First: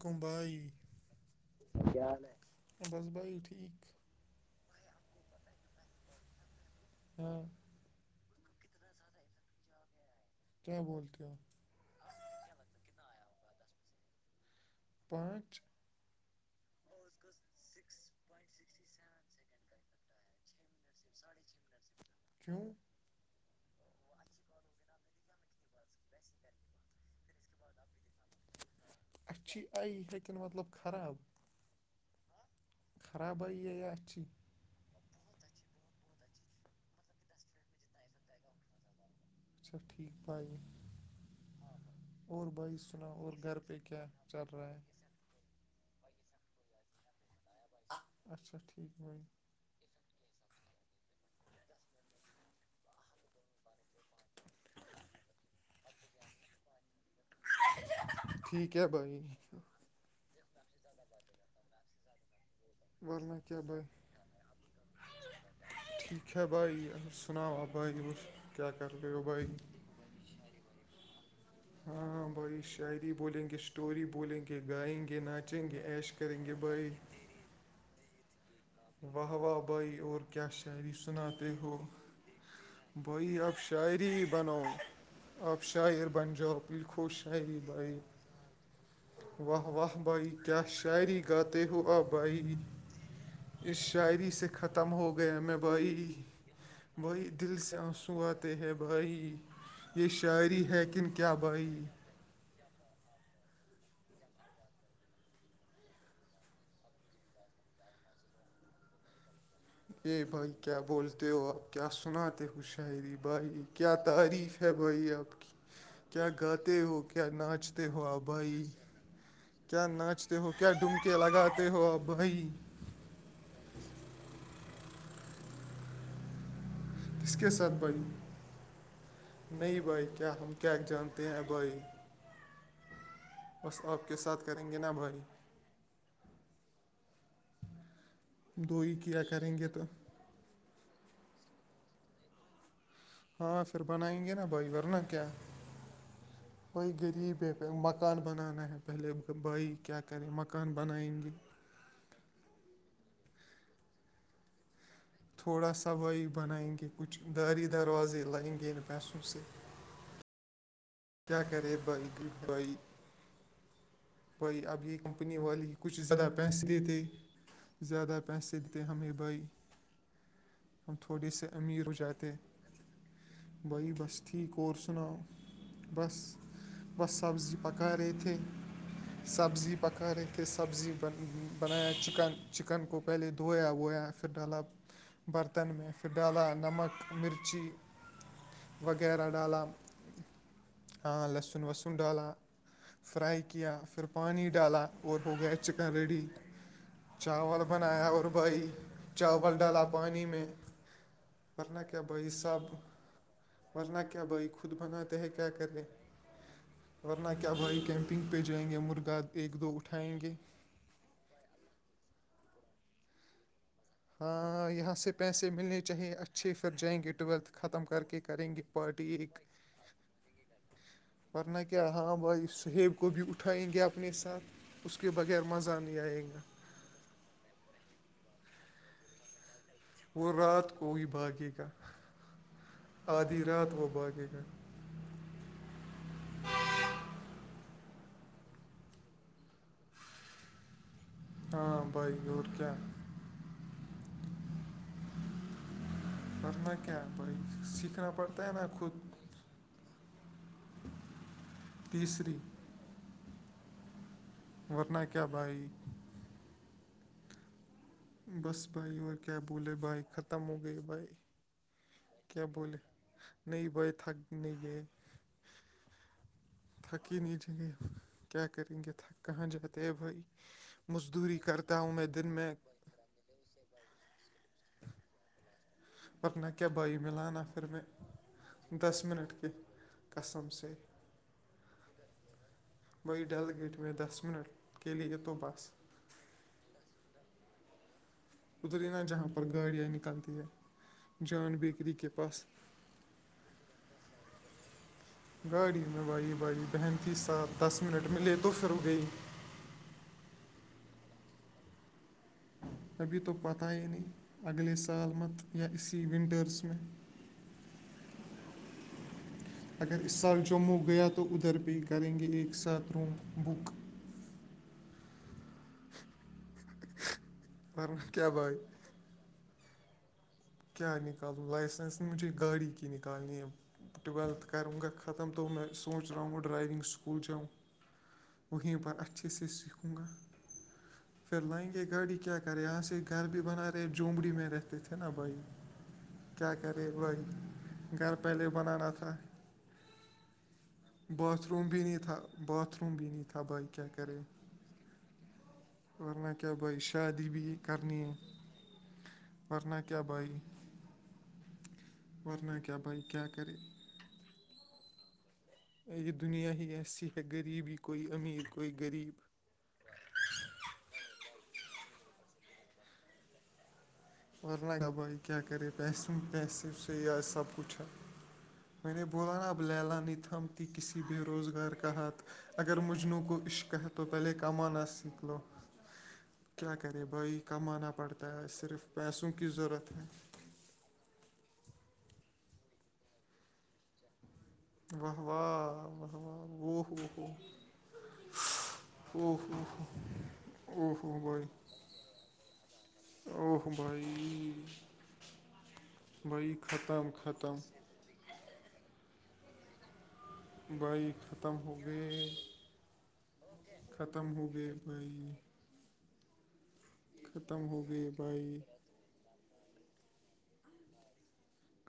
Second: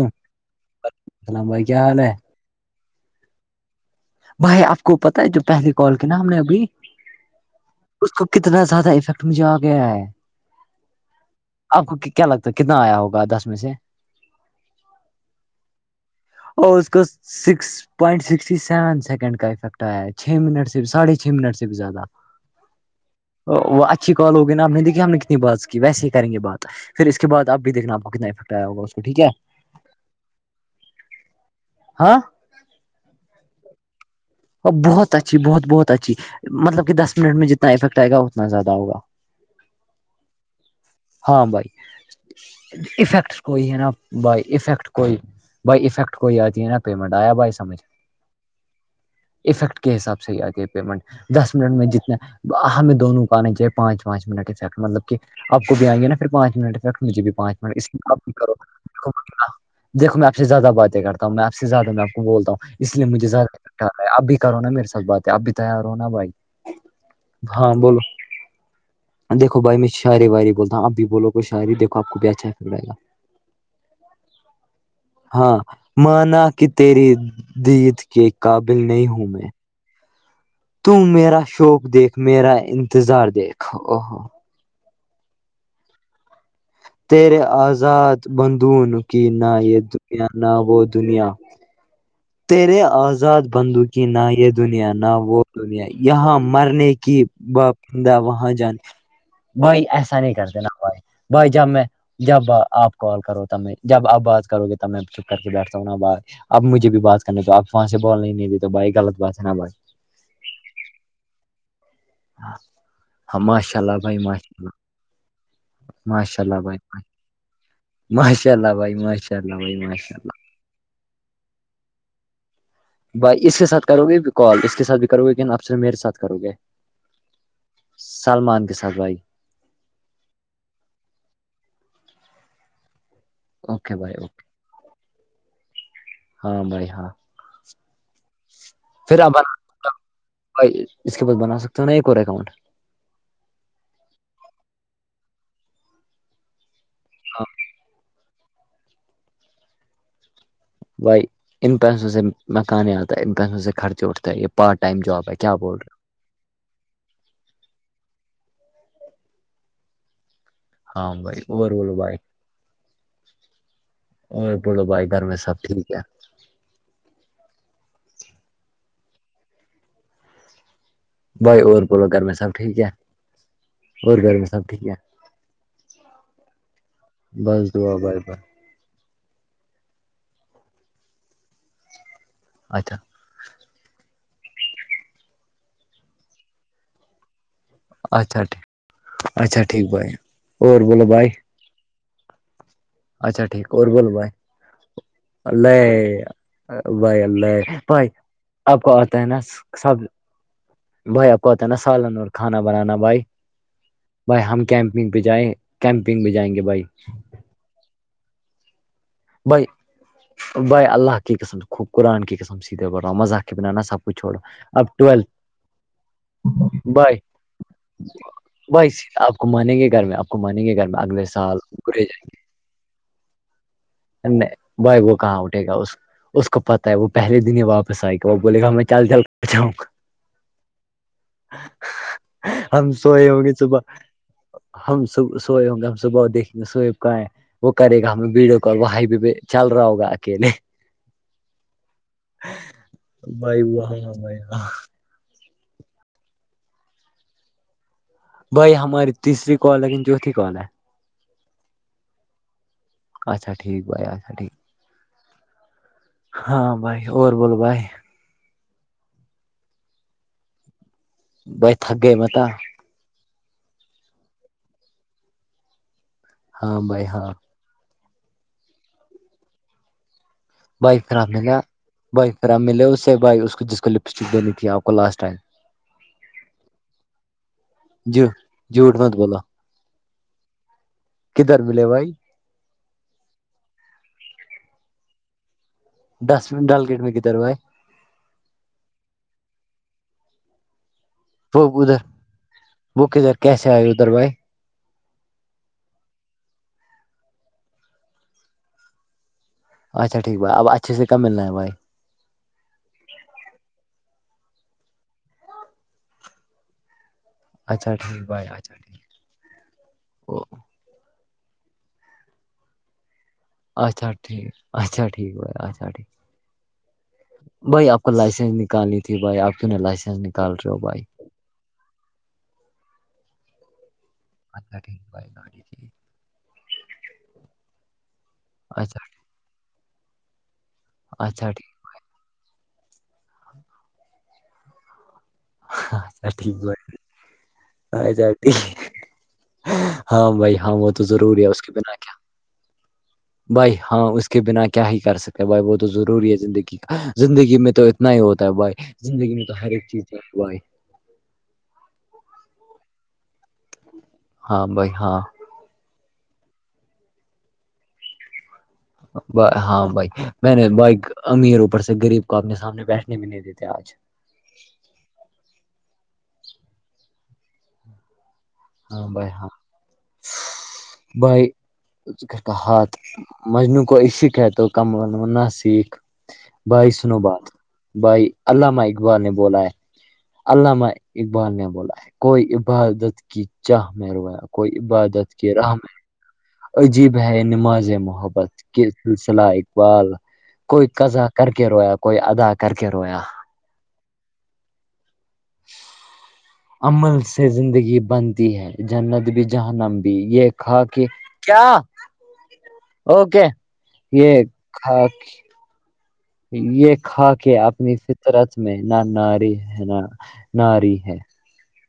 کم بھائی السلام بھائی کیا حال ہے ہے بس بھائی ٹھیک بھائی آپ کو پتا ہے جو پہلے کال کی نا ہم نے ابھی ہاں اس کو کتنا زیادہ افیکٹ مجھے آ گیا ہے کیا بولتے ہو آپ کو کیا لگتا ہے کتنا آیا ہوگا دس میں سے پانچ اور اس کا six point six seven second کا افیکٹ آیا ہے چھ منٹ سے بھی ساڑھے چھ منٹ سے بھی زیادہ کیوں وہ اچھی کال ہوگی ناپ نے دیکھی ہم نے کتنی بات کی ویے ہی کریں گے بات پھر اس کے بع آپ بھییکھنا آپ کو کتنا فر ہوگا اس کو ٹھیک ہے اچھی آئی لیکن مطلب ہاں خرابییا اچھی بہت اچھی بہت بہت اچھی مطلب دس منٹ میں جتنا افیکٹ آئے گا اتنا زیادہ ہوگا اچھا ٹھیک پائے ہاں بھائی اور بھائی سنا اور افیکٹ گھر کوئی ہے پہ نا کیا بائی چل رہا ہے افیکٹ کوئی بھائی افیکٹ کوئی آتی ہے نا پیمنٹ آیا بھائی سمجھ اچھا ٹھیک بن افیکٹ کے حساب سے ہی آتی پیمنٹ دس منٹ میں جتنے ہمیں دونوں کانے جی پانچ پانچ منٹیکٹ مطلب کہ آ کو بھی آ گے نا پھر پانچ منٹیکٹ مجھے بھی پانچ منٹ اس اب بھی ٹھیک ہے بھائی کرولہ دیکو میں آپ سے زیادہ باتیں کرتا ہوں میں آ سے زیادہ میں آپ کو بولتا ہوں اس لیے مجھے ورنہ کیا زیادہ بھائی اب بھی کرو نا میرے ساتھ بات ہے اب بھی تیار ہو نا بھائی ٹھیک ہے سناؤ آپ ہاں بھائی بولو اور کیا کر رہے ہو بھائی بائی میں سارے باریی بولتاوں اب بھی بولو کوئی شاعری دیکھو آپ کو ہاں بھی اچھا بھائی لگے گا شاعری بولیں گے اسٹوری بولیں گے گائیں گے ناچیں گے ایش کریں معانا گے کہ بھائی تیری دید کے قابل نہیں ہوں واہ میں واہ بٮ اورور کیا شاعری تو میرا سناتے ہو شوق دیکھ میرا انتظار بئی اب دیکھ شاعری ہی اوہو بناؤ آبشار بن جو لکھو تیرے شاعری بائی آزاد بندون کی نہ واہ یہ واہ بٮ دنیا نہ کیا وہ شاعری دنیا غات تیہو آب تیرے آزاد بندوک نہ سے یہ دنیا ختم نہ ہو گیا وہ میں دنیا بھائی یہاں مرنے کی بھائی دل سے باپندہ آنسو وہاں آتے ہیں جانے بھائی بھائی یہ ایسا نہیں کرتے شاعری نا ہے بھائی کن کیا بھائی جب میں جب آپ کال کرو ت میں جب آپ بات کرو گے تب میں چپ کر کے بیٹھتا ہوں اب مجھے بھی بات کرنے تو آپ وہاں سے بول نہیں دی تو بھائی لط بات ہے نا بھائی ا بھائی کیا بولتے ہو آپ کیا سناتے ہوشری ہاں بھائی ماشاء کیا اللہ بھائی تعریف ماشاء اللہ ہے بھائی آپ کیا ماشاء اللہ بھائی گاتے ہو کیا ناچتے ہو آ ماشاء بھائی اللہ ماشاء اللہ بھائی کیا ماشاء اللہ ناچتے ہو کیا ڈومکے لگاتے ہو آ بھائی بھائی اس کے ساتھ کرو گے بھی کال اس کے ساتھ بھی کرو گےیکن اف سےر میرے ساتھ کرو گے کس کے ساتھ بھائی سلمان کے ساتھ بھائی نہیں بھائی کیا ہم کیا جانتے ہیں بھائی بس اوکے آپ بھائی کے ساتھ کریں گے ن بھائی اوکے ہاں بھائی ہاں دو ہی کیا کریں گے تو ائی اس کے پاس بنا سکتے ہو نا ایک اور اکاؤنٹ ہاں پھر بنائیں گے نا بھائی ورنہ کیا کوئی غریب ہاں ہے مکان بنانا ہے پہلے بھائی کیا کریں مکان بنائیں بھائی گے ان پیسوں سے مکانے آتا ہے ان پیسوں سے خرچے اٹھتا ہے یہ پارٹ ٹائم جاب ہے کیا تھوڑا بول رہے سوائی بنائیں گے کچھ داری دروازے لائیں گے ان پیسوں سے ہو؟ ہاں کیا بھائی اور کرے بولو بھائی بائیک بائی اور بھائی اب بولو یہ بھائی گھر کمپنی میں سب والی ٹھیک کچھ ہے زدہ پیسے دتےے زیادہ پیسے دتےے ہمیں بھائی ہم تھوڑے سے بھائی اور امیر ہو بولو گھر جاتے میں سب ٹھیک ہے بھائی اور بس گھر میں ٹھیک سب اور ہے سناؤ بس بس سبزی بس پکا دعا رہے بھائی تھے بھائی سبزی پکا رہے تھے سبزی بنایا چکن چکن اچھا کو پہلے دھویا وویا پھر ڈالا برتن میں پھر ڈالا نمک مرچی اچھا ٹھیک وغیرہ اچھا ڈالا ٹھیک بھائی اور بولو ہاں بھائی لسن وسن ڈالا فرائی اچھا ٹھیک کیا اور پھر بولو بھائی پانی ڈالا اور ہو گیا چکن ریڈی اللہ بھائی چاول اللہ بنایا بھائی اور بائی آپ کو چاول ڈالا پانی میں بھیا کوت ہے نا ورنہ کیا سالن اور بھائی کانا سب بنانا بھائی ورنہ کیا بھائی ہم خود کیمپنگ بناتے پہ ہیں کیا جائیں کریں کیمپنگ پہ جائیں گے بھائی ورنہ کیا بھائی کیمپنگ پہ جائیں گے مرغا ایک دو اٹھائیں گے بائے اللہ کی قسم خو قرآن کی قسم سیدھے بڑا مذاق کے بناانا سب کچھ چھوڑو ہاں یہاں اب سے ٹویلتھ پیسے ملنے چاہیے اچھے پھر جائیں گے بھائی ٹویلتھ ختم کر کے کریں گے بھائی پارٹی آپ ایک کو مانیں گے گھر میں آپ کو مانیں گے گھر میں اگلے سال ورنہ کیا برے ہاں بھائی سہیب کو بھی اٹھائیں گے آپ نہیں بھائی وہ کہاں اٹھے گا اس آئے گا اس کو پت وہ پہل دن ہی واپس آئے گ وہ بول گا میں چل چل کر جاؤںا وہ رات کو ہی بھاگے گا ہم سوئے آدھی ہوں گے رات صبح وہ بھاگے گا ہم صب سوئے ہوں گے ہم صبح دیکھیں گے سوئےب کہ ہے وہ کرے گا ہمیں بیڑ بھائی بیبے چل رہا ہوگا اکیلے ہاں بائی اڑ کیا بھائی وہاں بھائی ہاں میں کیا ب سیکھنا ہے نا بھائی خود ہماری تیسری کال لیکن چوتھی کال ہے تیسری اچھا ٹھیکھائی اچھاٹھیک ورنہ کیا بھائی ہاں بھائی اور بولو بھائی بس بھائی اور کیا بولے بھائی ختم ہو گئے بھائی بئی تھک گے مت کیا بولے نہیں تھک نہیں ہاں تھک بھائی ہی ہاں نہیں جے کیا کریں گے تھک کہاں جاتے ہیں بھائی بائک خراب مزدوری ملا کرتا ہوں میں دن بائک میں خراب ملے اس سے ب جس کو لپسٹک دینی تھی آپ کو لاسٹ ٹائم ورنہ کیا بھائی ملاانا پھر میں جی جھوٹ دس مت منٹ بولو کے قسم سے کدھر ملے بھائی وہی ڈل گیٹ میں دس منٹ کے لیے یہ تو بس ڈسٹبن ڈالکیٹ میں گ طر بھائی اتری نہ جہاں پر گاڑیاں نکلتی ہے جان وہ بیکری ادھر کے پاس وہ کدھر کیسے آئے ادھر بھائی گاڑی میں بھائی بھائی بہن کی ساتھ دس منٹ ملے تو پھر ہو گئی اچھاٹھیک بھ اھے سے ملنا ہے بائی ابھی تو پتہ ہی نہیں اگلے سال مت یا اسی ونٹرس میں اچھا ٹھیک بھائی اچھا ٹھیک اگر اس سال جموں گیا تو ادھر پہ ہی کریں گے ایک ساتھ روم بک اچھا ٹھیک اچھا ٹھیک ہو اچھا ٹھ بھائی آپ کو ورنہ کیا لائسنس بھائی نکالنی تھی بھائی آپ کیوں لائسنس نک کیا کیا نکالوں لائسنس مجھے گاڑی کی نالنی ٹویلتھ اچھا کروں گا ٹھیک بھائی ختم تو گاڑی میں ٹھیک سوچ رہا ہوں ڈرائیونگ اسکول جاؤں وہیں پر اچھا اچھے سے سیکھوں گا پھر اچھا ٹھیک لنچ یہ گاڑی کیا کر رہے یہاں سے گھر بھی بنا رہے جھومڑی میں رہتے تھے نا بھائی اچ کیا کرے وہ گھر پہلے ٹھیک بنانا تھا ہاں بھائی ہاں وہ تو ضروری باتھ ہے اس روم کے بھی بنا نہیں کیا تھا باتھ روم بھی نہیں تھا بھائی کیا ہاں کرے اس کے بنا کیا ہی کر سکتے بھائی وہ تو ضروری ورنہ ہے کیا زندگی بھائی کا شادی بھی زندگی میں تو کرنی اتنا ہی ہوتا ہے بھائی زندگی میں تو ہر ورنہ ایک کیا چیز بھائی افوا ہے ورنہ کیا بائی کیا کرے ہاں بائی ہاں یہ دنیا ہی ایسی ہے غریب ہی کوئی امیر کوئی غریب ہاں بھائی میں نے بھائی امیر اوپر سے غریب کو اپنے سامنے بیٹھنے میں نہیں دیتے آج ورن کا بھائی کیا کرےس پیسے سے یا سب کچھ ہے میں نے ہاں بھائی بولا نا ہاں اب للا نہیں تھمتی کسی بے بھائی روزگار کا ہاتھ اگر مجھنوع کو عشق مجنوع ہے کو تو پہلے شق ہے تو کمانا کم سیکھ لو نہ سیکھ کیا بھائی کرے سنو بات کمانا بھائی پڑتا ہے اللہ صرف اقبال نے پیسوں کی بولا ہے ضرورت علامہ اقبال نے بولا ہے کوئی عبادت کی چاہ میں رویا کوئی واہ عبادت کی راہ میں واہ واہ واہ او ہو عجیب ہو ہے نماز محبت او اسلہ ہو ہو اقبال کوئی او ہو قزا بھائی کر کے رویا کوئی ادا کر کے رویا کمبائی عمل سے ختم زندگی بنتی ہے جند بھی جہنم بھی یہ کھا کے بھائی ختم کیا ہو گئے اوکے ختم یہ ہو گئے کھا بھائی یہ کھا کے ختم ہو اپنی گئے فطرت بھائی میں نہ ناری ہے نہ ناری ہے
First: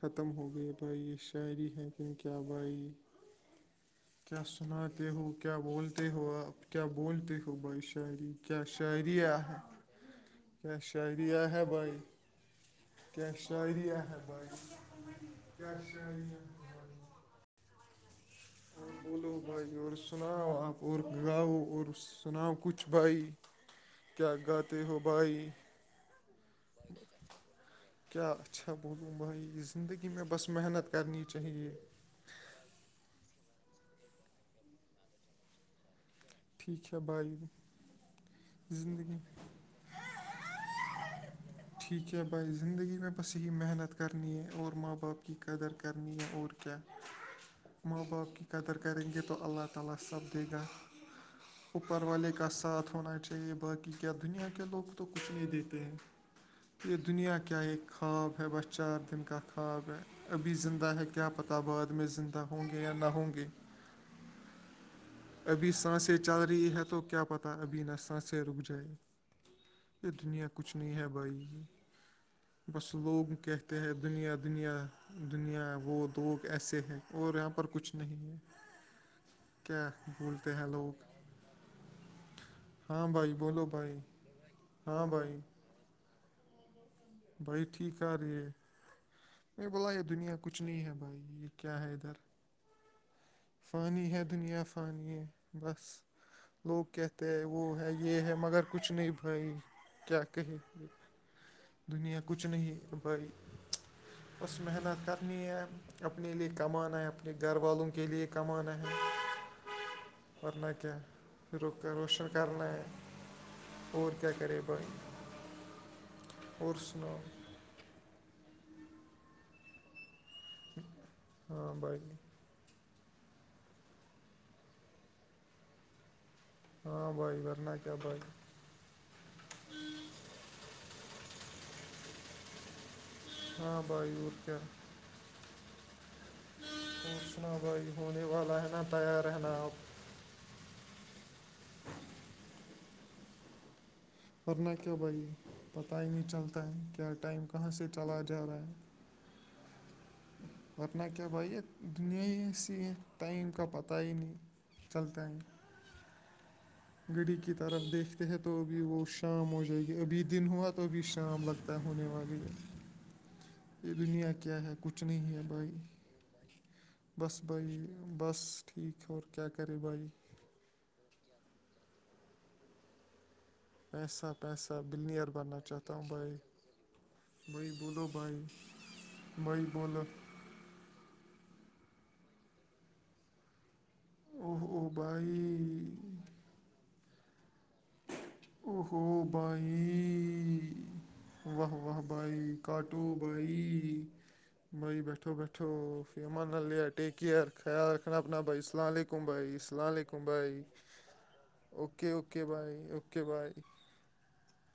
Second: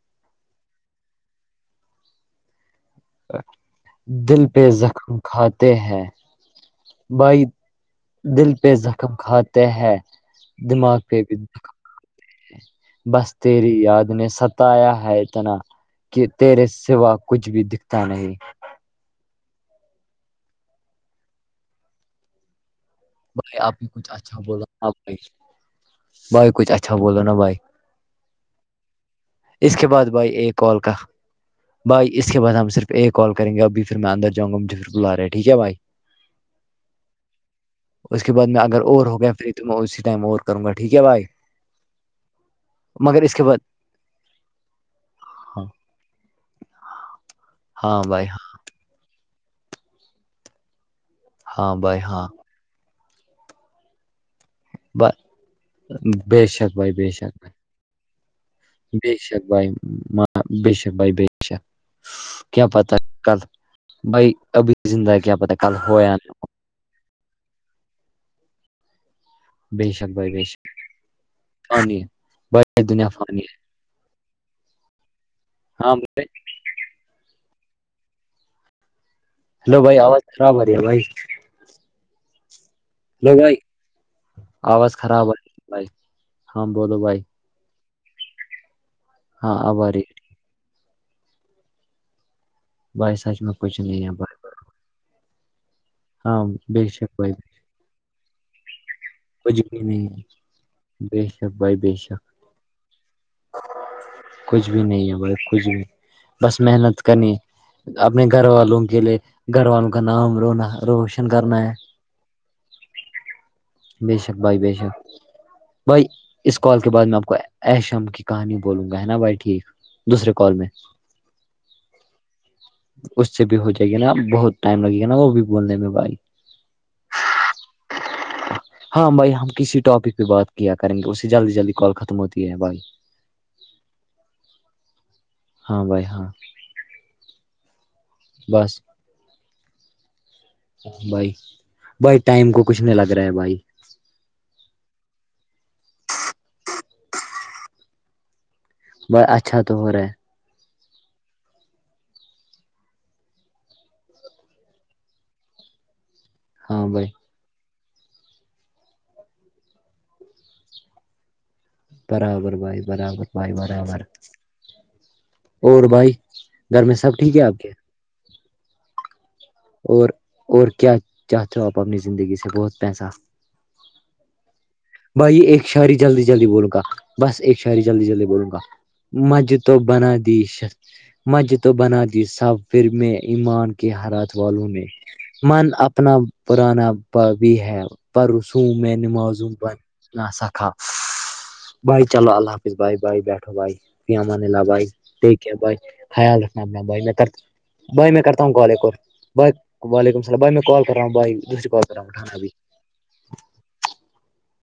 ختم ہو گئی بھائی شاعری ہے کہن کیا بھائی [inaudible] کیا پہ سناتے زخم ہو کیا کھاتے ہیں بولتے ہو آپ کیا بولتے ہو بھائی شایری دل پہ زخم کھاتے ہیں کیا دماغ پہ بھی شاعریہ ہے زخم بھائی کھاتے ہیں بس کیا تیری شاعریہ یاد ہے نے بھائی ستایا ہے اتنا کیا کہ شاعریہ ہے تیرے سوا کچھ بھی دکھتا نہیں ہاں بولو بھائی اور سناؤ آپ اور گاؤ اور سناؤ کچھ کچھ بھائی آپ نے کچھ کیا اچھا بولا گاتے نا ہو بھائی بھائی کچھ اچھا بولو نا بھائی کیا اچھا بولوم بھائی اس کے بعد زندگی میں بھائی بس ایک کال محنت کا کرنی چاہیے بھائی اس کے بعد ہم صرف ایک کالیں گے ابھی پھر میں اندر جاؤں گا مجھ پھر بلا رہے ٹھیک ہے بھائی ٹھیک ہے بھائی اس کے بعد میں اگر اور زندگی ہو گیا فری تو میں اسی ٹائم اور کروں گا ٹھیک ہے بھائی ٹھیک ہے بھائی زندگی میں مگر اس بس کے یہی بعد محنت کرنی ہے اور ماں باپ کی ہاں قدر کرنی ہے اور کیا ہے ہاں بھائی ہاں قدر کریں گے تو اللہ تعالی سب دے گا ہاں بھائی اوپر ہاں والے کا ساتھ ہونا کہ باقی کیا دنیا کے لوگ تو ب- کچھ نہیں دیتے ہیں بے شک بھائی یہ بے دنیا شک کیا ہے خواب ہے بس چار بھائی بے دن کا شک بھائی خواب ہے ما- ابھی بے زندہ شک ہے بھائی بے کیا پتہ شک بعد میں زندہ کیا ہوں گے یا پتا نہ ہوں کل گے بھائی ابھی زندہ ہے کیا پتا ابھی کل ہو سانس یا نہ چل رہی ہے تو کیا پتا ابھی نا سانس رک جائے بے شک یہ بھائی بے دنیا شک کچھ نہیں ہے بھائی یہ فانی ہے بھائی بس دنیا لوگ فانی کہتے ہیں دنیا دنیا دنیا ہے ہاں وہ بھائی، لوگ کیسے ہے اور یہاں پر کچھ نہیں ہے ہلو کیا بھائی آواز بھولتے خراب آ ہیں رہی ہے لوگ بھائی ہاں بھائی بولو بھائی آواز ہاں خراب آ بھائی رہی بھائی ہاں بولو بھائی بھائی ٹھیک ہے یہ ہاں نہیں اب آ بولا رہی یہ ہے دنیا کچھ نہیں ہے بھائی یہ کیا ہے ادھر بھائی سچ میں کچھ نہیں فانی ہے بھائی دنیا فانی ہے بس ہاں لوگ بے شک کہتے بھائی ہے وہ ہے یہ ہے مگر کچھ نہیں بھائی کچھ بھی نہیں کیا ہے کہے بے شک بھائی بے دنیا شک کچھ نہیں بھائی بس کچھ بھی محنت نہیں بھائی کرنی ہے کچھ بھی اپنے لیے بس کمانا محنت ہے اپنے کرنی گھر والوں کے اپنے لیے گھر کمانا والوں ہے کے لیے گھر والوں کا نام ورنہ رونا کیا روشن کرنا ہے رک روشن کرنا ہے اور بے کیا شک بھائی کرے بے شک بھائی اس اور کال کے بعد میں سناؤ آپ کو ایشم کی کہانی بولوں گا ہے نا بھائی ٹھیک دوسرے کال میں ہاں بھائی اس سے بھی ہو جائے گی نا بہت ٹائم لگے گا نا وہ بھی بولنے میں بھائی ہاں بھائی ورنہ کیا بھائی ہاں بھائی ہم کسی ٹاپک پہ بات کیا کریں گے اس سے جلدی جلدی کال ختم ہوتی ہے بھائی ہاں بھائی اور کیا ہاں بھائی ہاں تو سنا بھائی ہونے والا بس ہے تیار رہنا آپ بھائی بھائی ٹائم کو کچھ نہیں لگ رہا ہے بھائی ورنہ کیا بھائی پتا ہی نہیں چلتا ہے کیا ٹائم کہاں سے چلا جا رہا ہے بھائی اچھا تو ہو رہا ہے ورنہ کیا بھائی یہ دنیا ہی سے ٹائم کا پتہ ہی نہیں چلتا ہے ہاں ڑی کی طرف دیکھتے ہیں تو ابھی وہ شام ہو جائے گی ابھی دن ہوا تو ابھی شام لگتا پتہ ہونے والی ہے برابر بھائی برابر بھائی یہ برابر دنیا کیا ہے کچھ نہیں ہے بھائی گھر میں سب ٹھیک بس ہے آپ کے بھائی بس ٹھیک ہے اور کیا کریں اور اور کیا چاہتے ہو آپ اپنی زندگی سے بہت پیسہ پیسہ پیسہ بلینئر بھائی بننا ایک شہری چاہتا ہوں جلدی بھائی جلدی بولوں گا بس ایک بھائی شاہری جلدی بولو جلدی بھائی بولوں گا مج بھائی تو بولو بنا دیشت مج تو بنا دی سب پھر میں ایمان کی ہرا اوہ والوں نے اوہ من بھائی اپنا پرانا بھی ہے پر رسوم میں اوہو نمازوں بن نہ بائی سکا واہ واہ چلو اللہ بھائی حافظ بھائی کاٹو بیٹھو بھائی فی امان اللہ بھائی بیٹھو ٹیک کیئر بیٹھو بھائی خیال رکھنا اپنا لیا بھائی میں ٹیک کر کیئر خیا بھائی رکھنا میں اپنا کرتا ہوں کال بس ایک اور ل لے بھائی اللام وعلیکم لیکن السلام میں بھائی کال کر رہا ہوں بھائی دوسری کال کر رہا ہوں اوکے اٹھانا اوکے ابھی بھائی اوکے بھائی